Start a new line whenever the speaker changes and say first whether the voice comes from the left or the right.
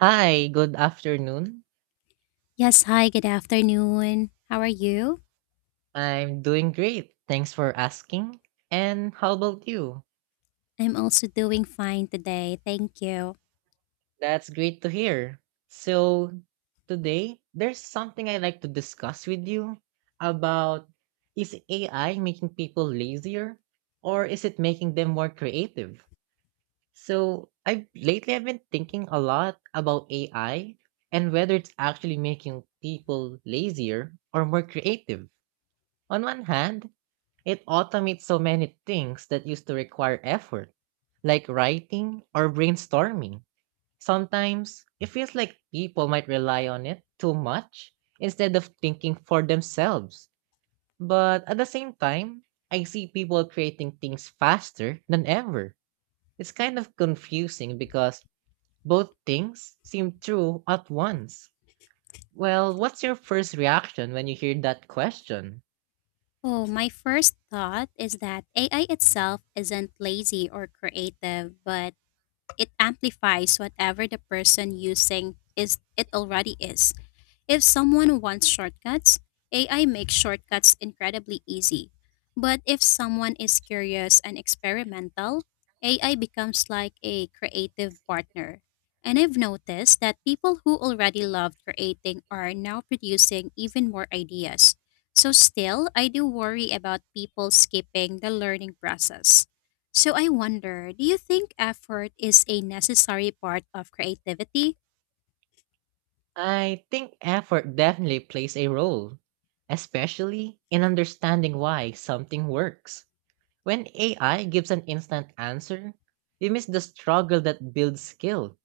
right: Hi, good afternoon.
left: Yes, hi, good afternoon. How are you?
right: I'm doing great. Thanks for asking. And how about you?
left: I'm also doing fine today, thank you.
right: That's great to hear. So, Today, there's something I'd like to discuss with you about: is AI making people lazier or is it making them more creative? So, I lately I've been thinking a lot about AI and whether it's actually making people lazier or more creative. On one hand, it automates so many things that used to require effort, like writing or brainstorming. Sometimes it feels like people might rely on it too much instead of thinking for themselves. But at the same time, I see people creating things faster than ever. It's kind of confusing because both things seem true at once. Well, what's your first reaction when you hear that question?
left: Oh, my first thought is that AI itself isn't lazy or creative, but it amplifies whatever the person using is it already is. If someone wants shortcuts, AI makes shortcuts incredibly easy. But if someone is curious and experimental, AI becomes like a creative partner. And I've noticed that people who already love creating are now producing even more ideas. So, still, I do worry about people skipping the learning process. So, I wonder, do you think effort is a necessary part of creativity?
right: I think effort definitely plays a role, especially in understanding why something works. When AI gives an instant answer, we miss the struggle that builds skill.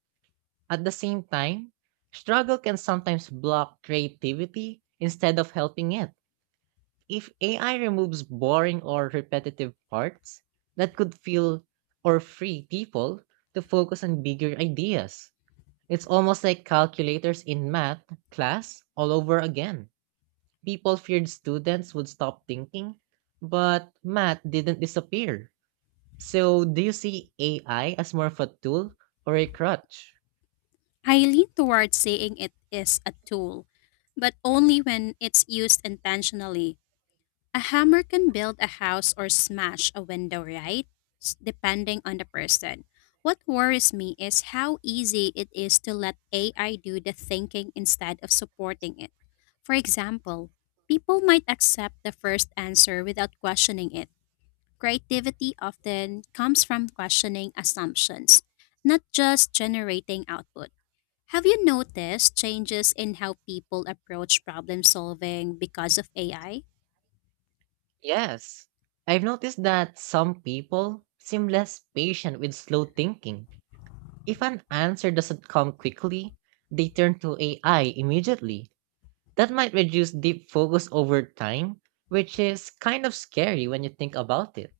right: At the same time, struggle can sometimes block creativity instead of helping it. If AI removes boring or repetitive parts, that could feel or free people to focus on bigger ideas. It's almost like calculators in math class all over again. People feared students would stop thinking, but math didn't disappear. So, do you see AI as more of a tool or a crutch?
left: I lean towards saying it is a tool, but only when it's used intentionally. A hammer can build a house or smash a window, right? Depending on the person. What worries me is how easy it is to let AI do the thinking instead of supporting it. For example, people might accept the first answer without questioning it. Creativity often comes from questioning assumptions, not just generating output. Have you noticed changes in how people approach problem solving because of AI? I
right: Yes. I've noticed that some people seem less patient with slow thinking. If an answer doesn't come quickly, they turn to AI immediately. That might reduce deep focus over time, which is kind of scary when you think about it.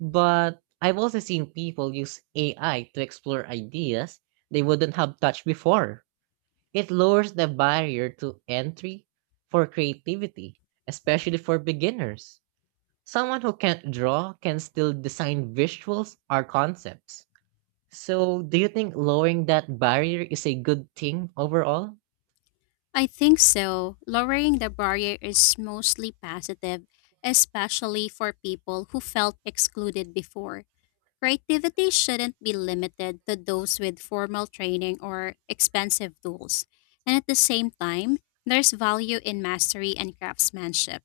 right: But I've also seen people use AI to explore ideas they wouldn't have touched before. It lowers the barrier to entry for creativity, especially for beginners. Someone who can't draw can still design visuals or concepts. So, do you think lowering that barrier is a good thing overall?
left: I Think so. Lowering the barrier is mostly positive, especially for people who felt excluded before. Creativity shouldn't be limited to those with formal training or expensive tools. And at the same time, there's value in mastery and craftsmanship.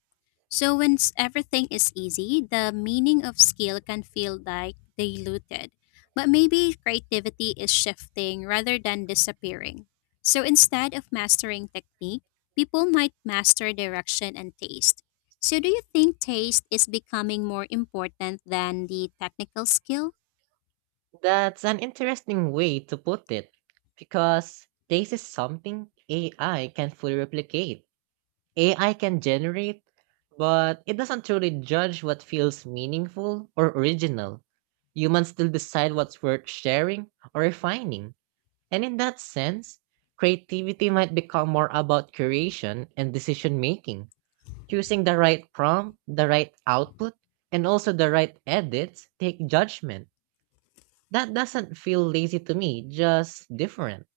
left: So when everything is easy, the meaning of skill can feel like diluted. But maybe creativity is shifting rather than disappearing. So instead of mastering technique, people might master direction and taste. So do you think taste is becoming more important than the technical skill?
right: That's an interesting way to put it because this is something AI can fully replicate. AI can generate, but it doesn't truly judge what feels meaningful or original. Humans still decide what's worth sharing or refining. And in that sense, creativity might become more about curation and decision making. Choosing the right prompt, the right output, and also the right edits, take judgment. That doesn't feel lazy to me, just different.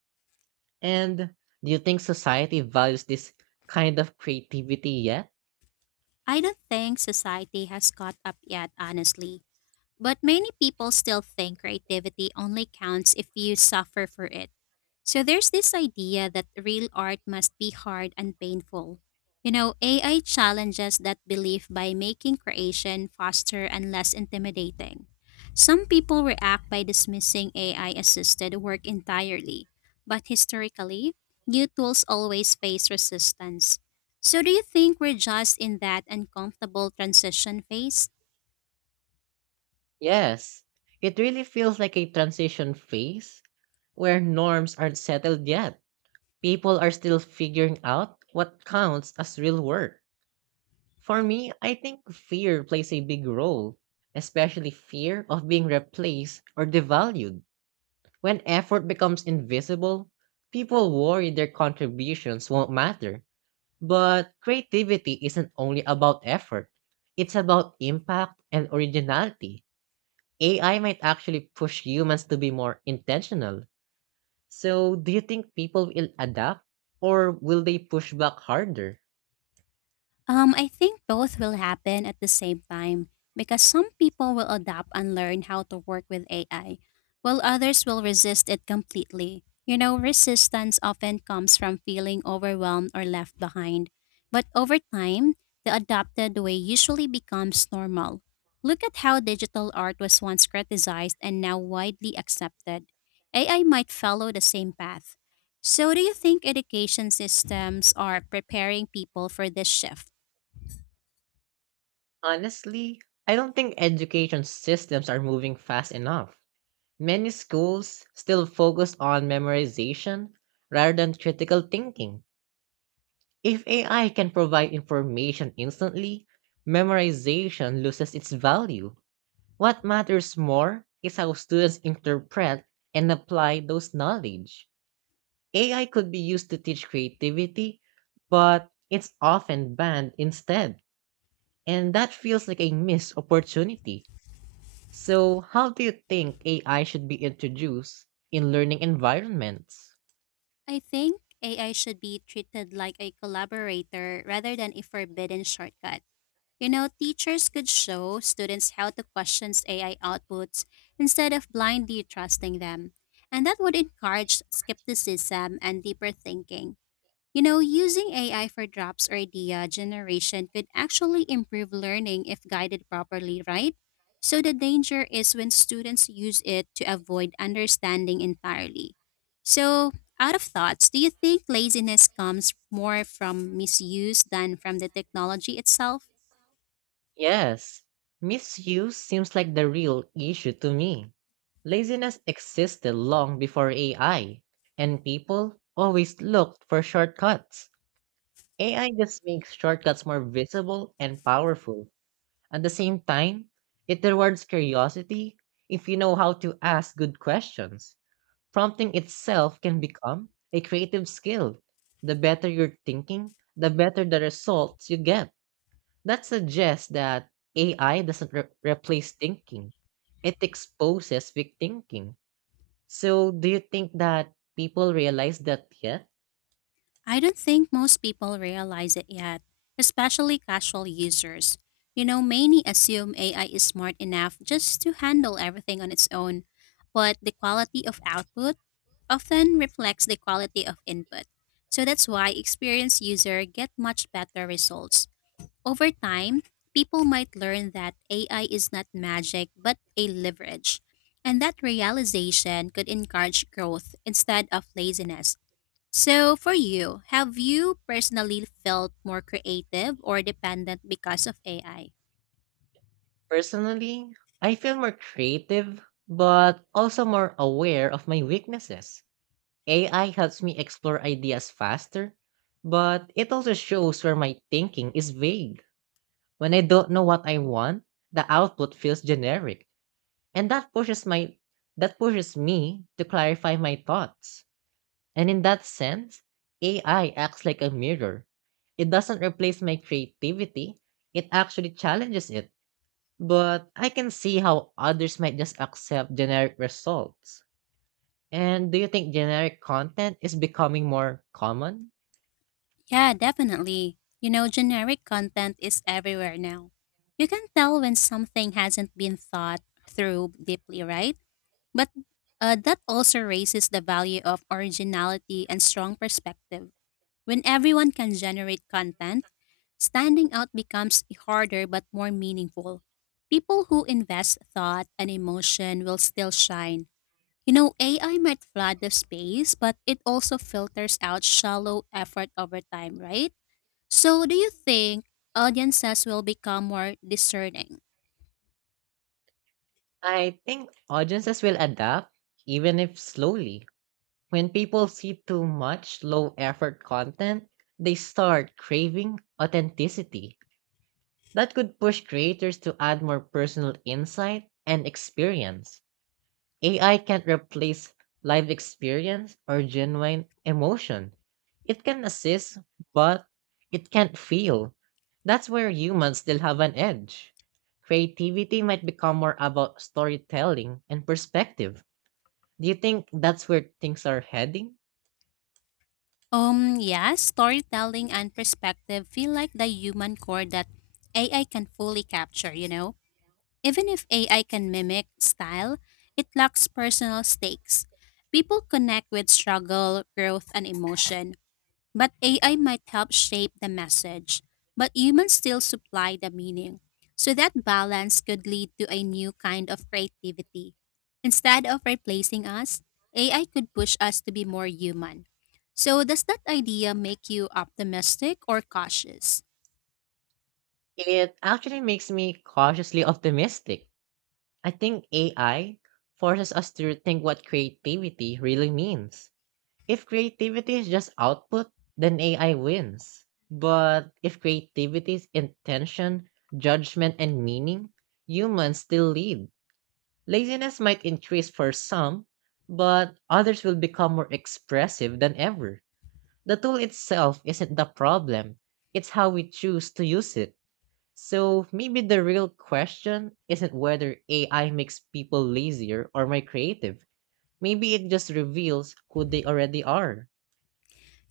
right: And do you think society values this kind of creativity yet?
left: I don't think society has caught up yet, honestly, but many people still think creativity only counts if you suffer for it. So there's this idea that real art must be hard and painful. You know, AI challenges that belief by making creation faster and less intimidating. Some people react by dismissing AI assisted work entirely, but historically, new tools always face resistance. So, do you think we're just in that uncomfortable transition phase?
right: Yes, it really feels like a transition phase where norms aren't settled yet. People are still figuring out what counts as real work. For me, I think fear plays a big role, especially fear of being replaced or devalued. When effort becomes invisible, people worry their contributions won't matter. But creativity isn't only about effort, it's about impact and originality. AI might actually push humans to be more intentional. So, do you think people will adapt or will they push back harder?
left: I think both will happen at the same time because some people will adapt and learn how to work with AI, while others will resist it completely. You know, resistance often comes from feeling overwhelmed or left behind. But over time, the adopted way usually becomes normal. Look at how digital art was once criticized and now widely accepted. AI might follow the same path. So, do you think education systems are preparing people for this shift?
right: Honestly, I don't think education systems are moving fast enough. Many schools still focus on memorization rather than critical thinking. If AI can provide information instantly, memorization loses its value. What matters more is how students interpret and apply those knowledge. AI could be used to teach creativity, but it's often banned instead. And that feels like a missed opportunity. So, how do you think AI should be introduced in learning environments?
left: I think AI should be treated like a collaborator rather than a forbidden shortcut. You know, teachers could show students how to question AI outputs instead of blindly trusting them. And that would encourage skepticism and deeper thinking. You know, using AI for drops or idea generation could actually improve learning if guided properly, right? So the danger is when students use it to avoid understanding entirely. So, out of thoughts, do you think laziness comes more from misuse than from the technology itself?
right: Yes, misuse seems like the real issue to me. Laziness existed long before AI, and people always looked for shortcuts. AI just makes shortcuts more visible and powerful. At the same time, it rewards curiosity if you know how to ask good questions. Prompting itself can become a creative skill. The better you're thinking, the better the results you get. That suggests that AI doesn't replace thinking, it exposes weak thinking. So, do you think that people realize that yet?
left: I don't think most people realize it yet, especially casual users. You know, many assume AI is smart enough just to handle everything on its own, but the quality of output often reflects the quality of input. So that's why experienced users get much better results. Over time, people might learn that AI is not magic but a leverage. And that realization could encourage growth instead of laziness. So, for you, have you personally felt more creative or dependent because of AI?
right: Personally, I feel more creative, but also more aware of my weaknesses. AI helps me explore ideas faster, but it also shows where my thinking is vague. When I don't know what I want, the output feels generic, and that pushes me to clarify my thoughts. And in that sense, AI acts like a mirror. It doesn't replace my creativity, it actually challenges it. But I can see how others might just accept generic results. And do you think generic content is becoming more common?
left: Yeah, definitely. You know, generic content is everywhere now. You can tell when something hasn't been thought through deeply, right? But that also raises the value of originality and strong perspective. When everyone can generate content, standing out becomes harder but more meaningful. People who invest thought and emotion will still shine. You know, AI might flood the space, but it also filters out shallow effort over time, right? So, do you think audiences will become more discerning?
right: I think audiences will adapt, even if slowly. When people see too much low effort content, they start craving authenticity. That could push creators to add more personal insight and experience. AI can't replace live experience or genuine emotion. It can assist, but it can't feel. That's where humans still have an edge. Creativity might become more about storytelling and perspective. Do you think that's where things are heading?
left: Yes. Storytelling and perspective feel like the human core that AI can fully capture, you know? Even if AI can mimic style, it lacks personal stakes. People connect with struggle, growth, and emotion. But AI might help shape the message, but humans still supply the meaning. So that balance could lead to a new kind of creativity. Instead of replacing us, AI could push us to be more human. So, does that idea make you optimistic or cautious?
right: It actually makes me cautiously optimistic. I think AI forces us to rethink what creativity really means. If creativity is just output, then AI wins. But if creativity is intention, judgment, and meaning, humans still lead. Laziness might increase for some, but others will become more expressive than ever. The tool itself isn't the problem, it's how we choose to use it. So maybe the real question isn't whether AI makes people lazier or more creative. Maybe it just reveals who they already are.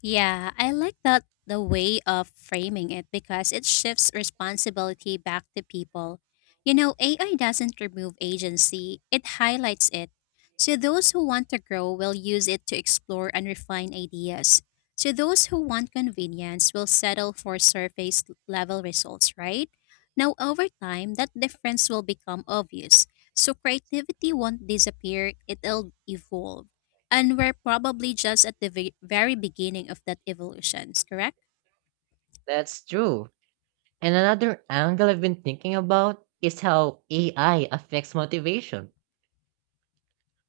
left: Yeah, I like that the way of framing it because it shifts responsibility back to people. You know, AI doesn't remove agency, it highlights it. So those who want to grow will use it to explore and refine ideas. So those who want convenience will settle for surface level results, right? Now, over time, that difference will become obvious. So creativity won't disappear, it'll evolve. And we're probably just at the very beginning of that evolution, correct?
right: That's true. And another angle I've been thinking about is how AI affects motivation.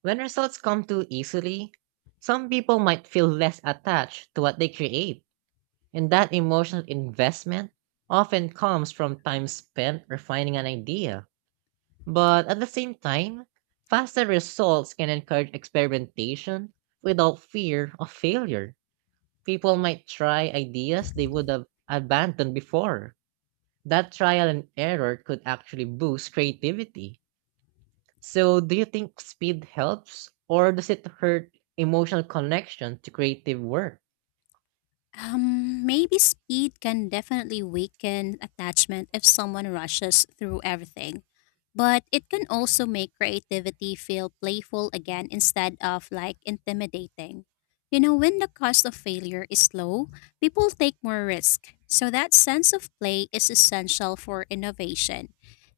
right: When results come too easily, some people might feel less attached to what they create, and that emotional investment often comes from time spent refining an idea. But at the same time, faster results can encourage experimentation without fear of failure. People might try ideas they would have abandoned before. That trial and error could actually boost creativity. So, do you think speed helps or does it hurt emotional connection to creative work?
left: Maybe speed can definitely weaken attachment if someone rushes through everything, but it can also make creativity feel playful again instead of like intimidating. You know, when the cost of failure is low, people take more risk. So that sense of play is essential for innovation.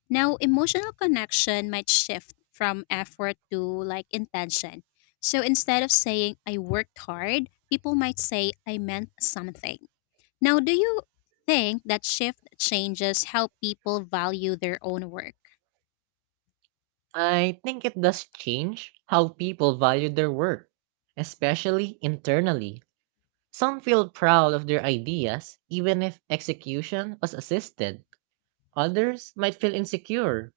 left: Now, emotional connection might shift from effort to like intention. So instead of saying, I worked hard, people might say, I meant something. Now, do you think that shift changes how people value their own work?
right: I think it does change how people value their work, especially internally. Some feel proud of their ideas even if execution was assisted. Others might feel insecure,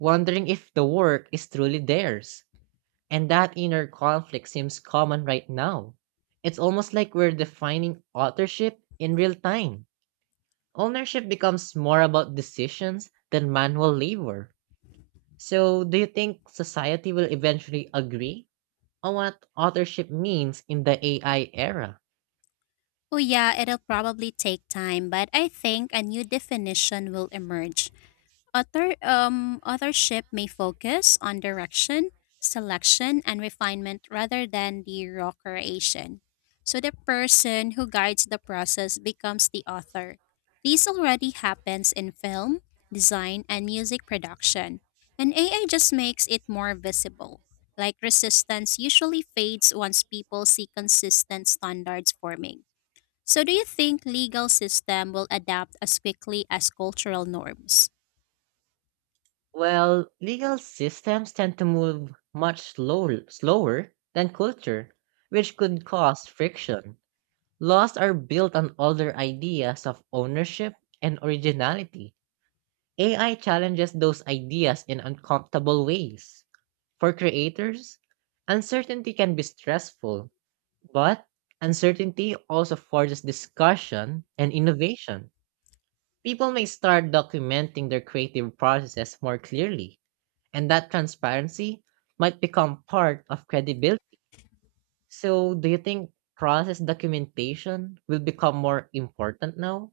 right: wondering if the work is truly theirs. And that inner conflict seems common right now. It's almost like we're defining authorship in real time. Ownership becomes more about decisions than manual labor. So, do you think society will eventually agree on what authorship means in the AI era?
left: Oh, yeah, it'll probably take time, but I think a new definition will emerge. Authorship may focus on direction, selection, and refinement rather than the raw creation. So the person who guides the process becomes the author. This already happens in film, design, and music production, and AI just makes it more visible. Like resistance usually fades once people see consistent standards forming. So do you think legal system will adapt as quickly as cultural norms?
right: Well, legal systems tend to move much slower than culture, which could cause friction. Laws are built on older ideas of ownership and originality. AI challenges those ideas in uncomfortable ways. For creators, uncertainty can be stressful, but uncertainty also forces discussion and innovation. People may start documenting their creative processes more clearly, and that transparency might become part of credibility. So, do you think process documentation will become more important now?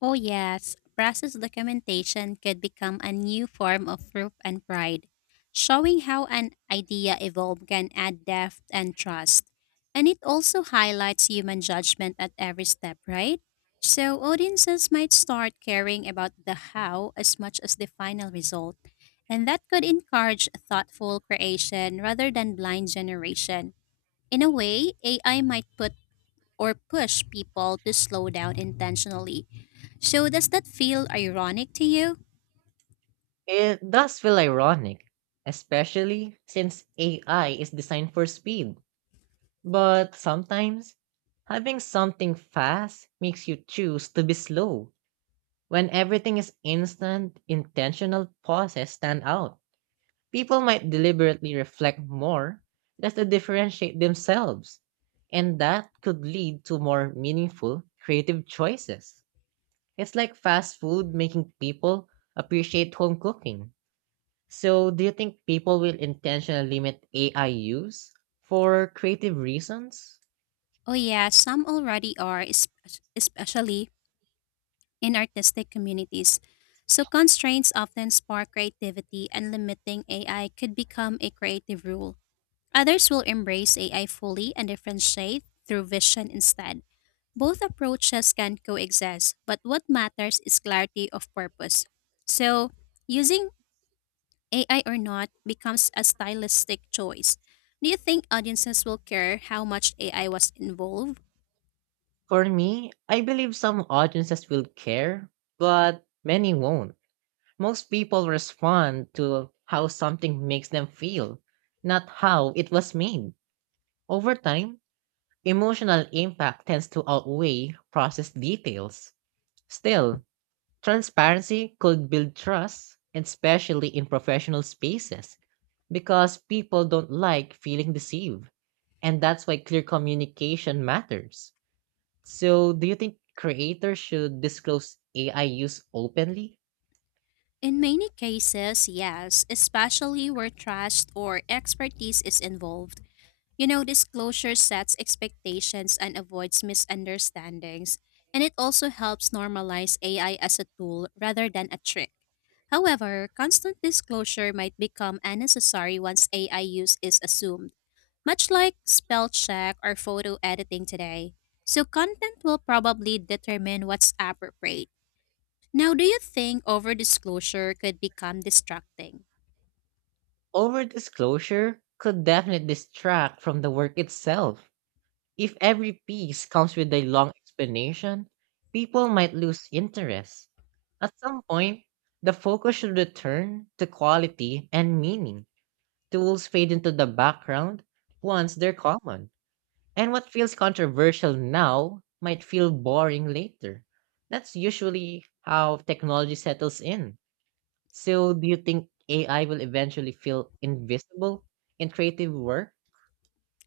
left: Oh, yes, process documentation could become a new form of proof and pride, showing how an idea evolved can add depth and trust. And it also highlights human judgment at every step, right? So audiences might start caring about the how as much as the final result. And that could encourage thoughtful creation rather than blind generation. In a way, AI might put or push people to slow down intentionally. So, does that feel ironic to you?
right: It does feel ironic, especially since AI is designed for speed. But sometimes, having something fast makes you choose to be slow. When everything is instant, intentional pauses stand out. People might deliberately reflect more just to differentiate themselves, and that could lead to more meaningful creative choices. It's like fast food making people appreciate home cooking. So, do you think people will intentionally limit AI use for creative reasons?
left: Oh, yeah, some already are, especially in artistic communities. So, constraints often spark creativity, and limiting AI could become a creative rule. Others will embrace AI fully and differentiate through vision instead. Both approaches can coexist, but what matters is clarity of purpose. So, using AI or not, becomes a stylistic choice. Do you think audiences will care how much AI was involved?
right: For me, I believe some audiences will care, but many won't. Most people respond to how something makes them feel, not how it was made. Over time, emotional impact tends to outweigh process details. Still, transparency could build trust, especially in professional spaces, because people don't like feeling deceived. And that's why clear communication matters. So, do you think creators should disclose AI use openly?
left: In many cases, yes, especially where trust or expertise is involved. You know, disclosure sets expectations and avoids misunderstandings, and it also helps normalize AI as a tool rather than a trick. However, constant disclosure might become unnecessary once AI use is assumed much like spell check or photo editing today. So content will probably determine what's appropriate. Now, do you think overdisclosure could become distracting?
right: Over disclosure could definitely distract from the work itself. If every piece comes with a long explanation, people might lose interest. At some point, the focus should return to quality and meaning. Tools fade into the background once they're common. And what feels controversial now might feel boring later. That's usually how technology settles in. So, do you think AI will eventually feel invisible in creative work?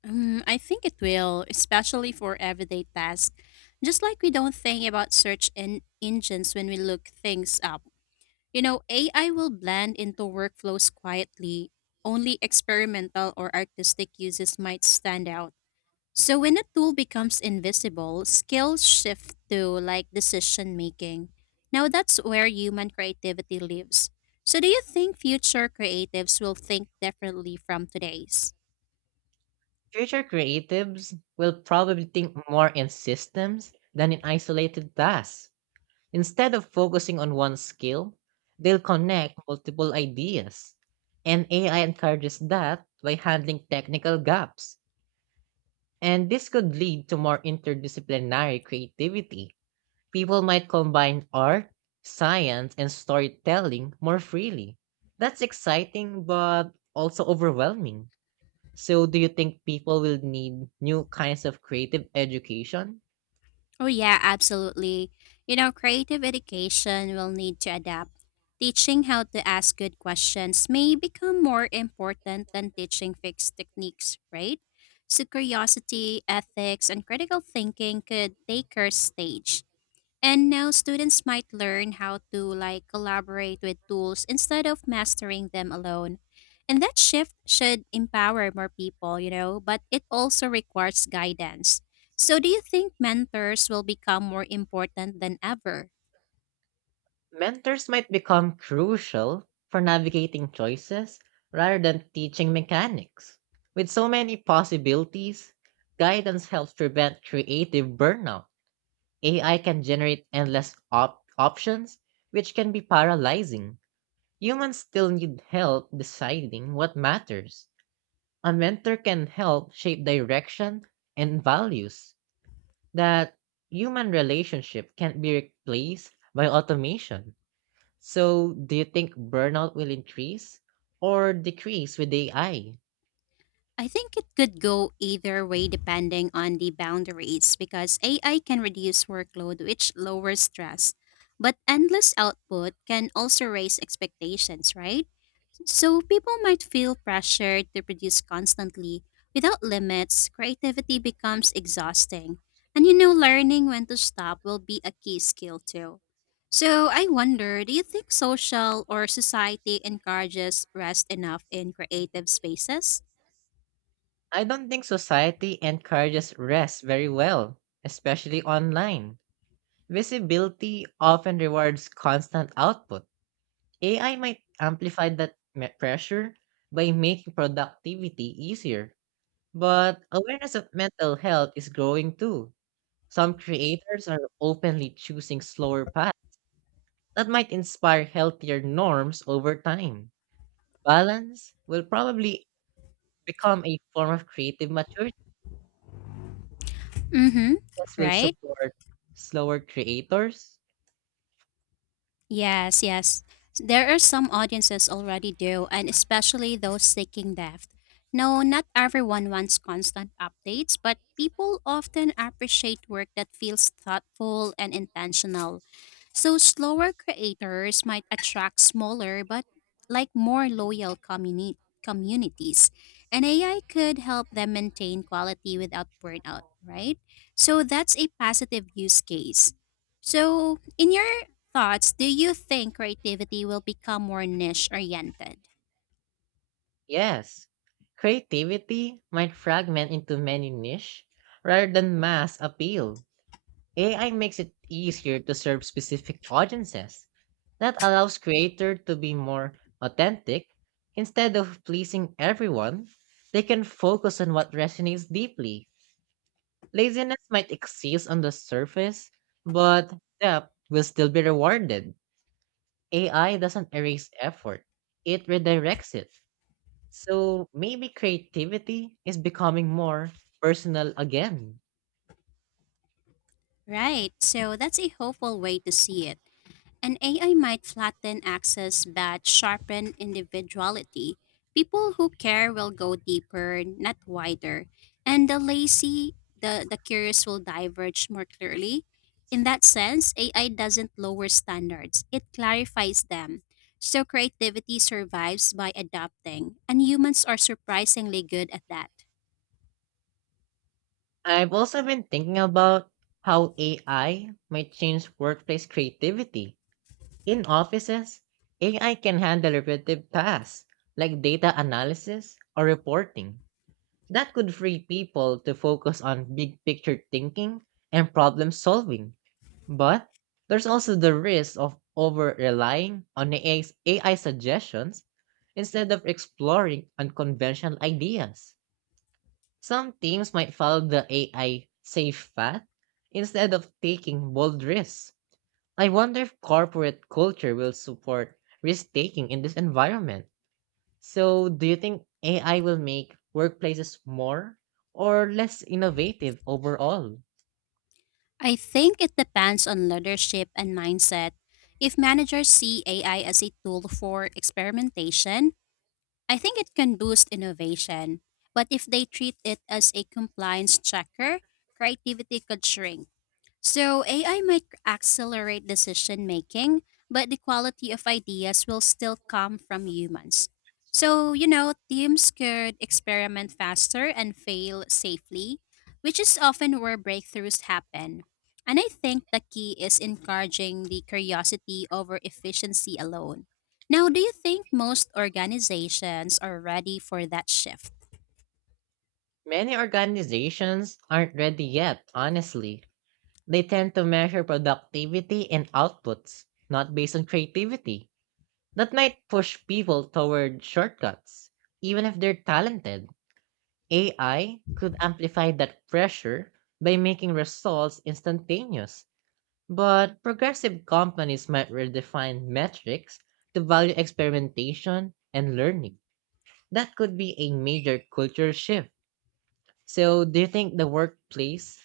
left: I think it will, especially for everyday tasks. Just like we don't think about search engines when we look things up. You know, AI will blend into workflows quietly. Only experimental or artistic uses might stand out. So when a tool becomes invisible, skills shift to like decision making. Now that's where human creativity lives. So do you think future creatives will think differently from today's?
right: Future creatives will probably think more in systems than in isolated tasks. Instead of focusing on one skill, they'll connect multiple ideas. And AI encourages that by handling technical gaps. And this could lead to more interdisciplinary creativity. People might combine art, science, and storytelling more freely. That's exciting, but also overwhelming. So, do you think people will need new kinds of creative education?
left: Oh yeah, absolutely. You know, creative education will need to adapt. Teaching how to ask good questions may become more important than teaching fixed techniques, right? So curiosity, ethics, and critical thinking could take her stage. And now students might learn how to like collaborate with tools instead of mastering them alone. And that shift should empower more people, you know, but it also requires guidance. So do you think mentors will become more important than ever?
right: Mentors might become crucial for navigating choices rather than teaching mechanics. With so many possibilities, guidance helps prevent creative burnout. AI can generate endless options, which can be paralyzing. Humans still need help deciding what matters. A mentor can help shape direction and values. That human relationship can't be replaced by automation. So, do you think burnout will increase or decrease with AI? I
left: I think it could go either way depending on the boundaries because AI can reduce workload which lowers stress, but endless output can also raise expectations, right? So people might feel pressured to produce constantly. Without limits, creativity becomes exhausting. And you know, learning when to stop will be a key skill too. So I wonder, do you think social or society encourages rest enough in creative spaces?
right: I don't think society encourages rest very well, especially online. Visibility often rewards constant output. AI might amplify that pressure by making productivity easier. But awareness of mental health is growing too. Some creators are openly choosing slower paths that might inspire healthier norms over time. Balance will probably become a form of creative maturity
left: Mm-hmm.
right: that will
left: Right?
right: support slower creators.
left: Yes, yes. There are some audiences already do, and especially those seeking depth. No, not everyone wants constant updates, but people often appreciate work that feels thoughtful and intentional. So slower creators might attract smaller but like more loyal communities. And AI could help them maintain quality without burnout, right? So that's a positive use case. So in your thoughts do you think creativity will become more niche oriented?
right: Yes. Creativity might fragment into many niche rather than mass appeal. AI makes it easier to serve specific audiences. That allows creators to be more authentic. Instead of pleasing everyone, they can focus on what resonates deeply. Laziness might exist on the surface, but depth will still be rewarded. AI doesn't erase effort, it redirects it. So maybe creativity is becoming more personal again.
left: Right, so that's a hopeful way to see it. And AI might flatten access but sharpen individuality. People who care will go deeper, not wider. And the lazy, the curious will diverge more clearly. In that sense, AI doesn't lower standards, it clarifies them. So creativity survives by adapting, and humans are surprisingly good at that.
right: I've also been thinking about how AI might change workplace creativity. In offices, AI can handle repetitive tasks like data analysis or reporting. That could free people to focus on big picture thinking and problem solving. But there's also the risk of over relying on AI suggestions instead of exploring unconventional ideas. Some teams might follow the AI safe path instead of taking bold risks. I wonder if corporate culture will support risk taking in this environment. So, do you think AI will make workplaces more or less innovative overall?
left: I think it depends on leadership and mindset. If managers see AI as a tool for experimentation, I think it can boost innovation. But if they treat it as a compliance checker, creativity could shrink. So, AI might accelerate decision making, but the quality of ideas will still come from humans. So, you know, teams could experiment faster and fail safely, which is often where breakthroughs happen. And I think the key is encouraging the curiosity over efficiency alone. Now, do you think most organizations are ready for that shift?
right: Many organizations aren't ready yet, honestly. They tend to measure productivity and outputs, not based on creativity. That might push people toward shortcuts, even if they're talented. AI could amplify that pressure by making results instantaneous, but progressive companies might redefine metrics to value experimentation and learning. That could be a major culture shift. So, do you think the workplace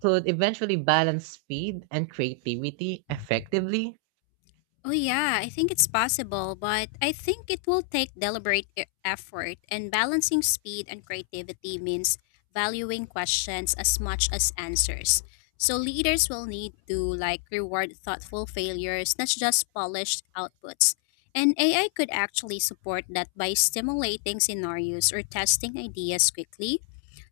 right: could eventually balance speed and creativity effectively?
left: Oh, yeah, I think it's possible, but I think it will take deliberate effort, and balancing speed and creativity means valuing questions as much as answers. So leaders will need to like reward thoughtful failures, not just polished outputs. And AI could actually support that by stimulating scenarios or testing ideas quickly.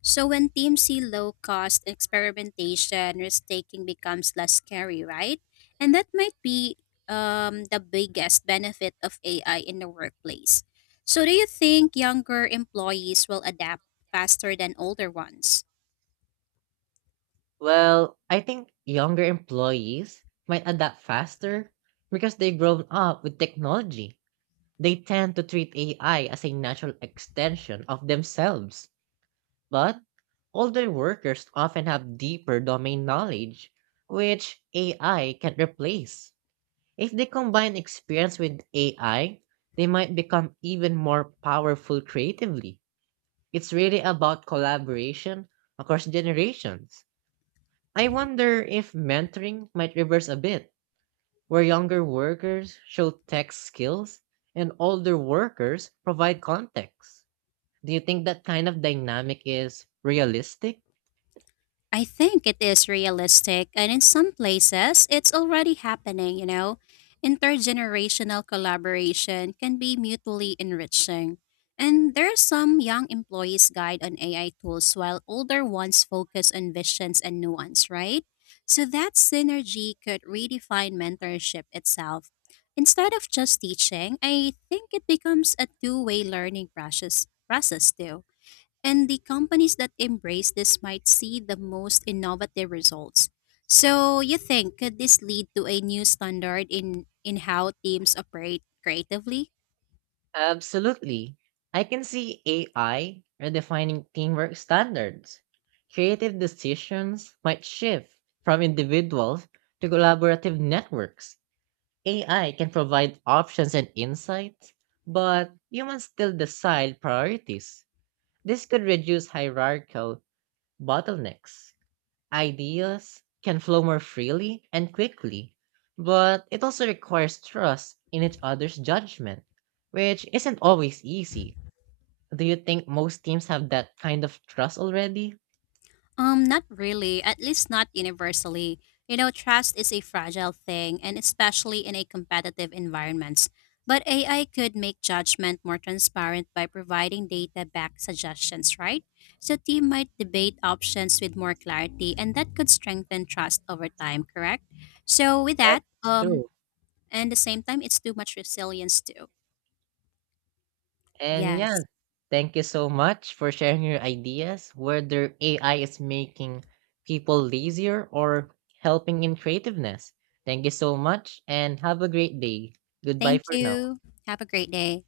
left: So when teams see low cost experimentation, risk taking becomes less scary, right? And that might be the biggest benefit of AI in the workplace. So, do you think younger employees will adapt faster than older ones?
right: Well, I think younger employees might adapt faster because they've grown up with technology. They tend to treat AI as a natural extension of themselves. But older workers often have deeper domain knowledge, which AI can replace. If they combine experience with AI, they might become even more powerful creatively. It's really about collaboration across generations. I wonder if mentoring might reverse a bit, where younger workers show tech skills and older workers provide context. Do you think that kind of dynamic is realistic?
left: I think it is realistic, and in some places, it's already happening, you know. Intergenerational collaboration can be mutually enriching. And there are some young employees guide on AI tools while older ones focus on visions and nuance, right? So that synergy could redefine mentorship itself. Instead of just teaching, I think it becomes a two-way learning process too. And the companies that embrace this might see the most innovative results. So, you think could this lead to a new standard in how teams operate creatively?
right: Absolutely. I can see AI redefining teamwork standards. Creative decisions might shift from individuals to collaborative networks. AI can provide options and insights, but humans still decide priorities. This could reduce hierarchical bottlenecks. Ideas can flow more freely and quickly, but it also requires trust in each other's judgment, which isn't always easy. Do you think most teams have that kind of trust already?
left: Not really, at least not universally. You know, trust is a fragile thing, and especially in a competitive environment. But AI could make judgment more transparent by providing data backed suggestions, right? So, team might debate options with more clarity, and that could strengthen trust over time, correct? So, with
right: That's
left: that,
right: true.
left: and the same time, it's too much resilience, too.
right: And yeah,
left: Yes.
right: thank you so much for sharing your ideas, whether AI is making people lazier or helping in creativeness. Thank you so much and have a great day. Goodbye
left: Thank
right: for now.
left: you. Have a great day.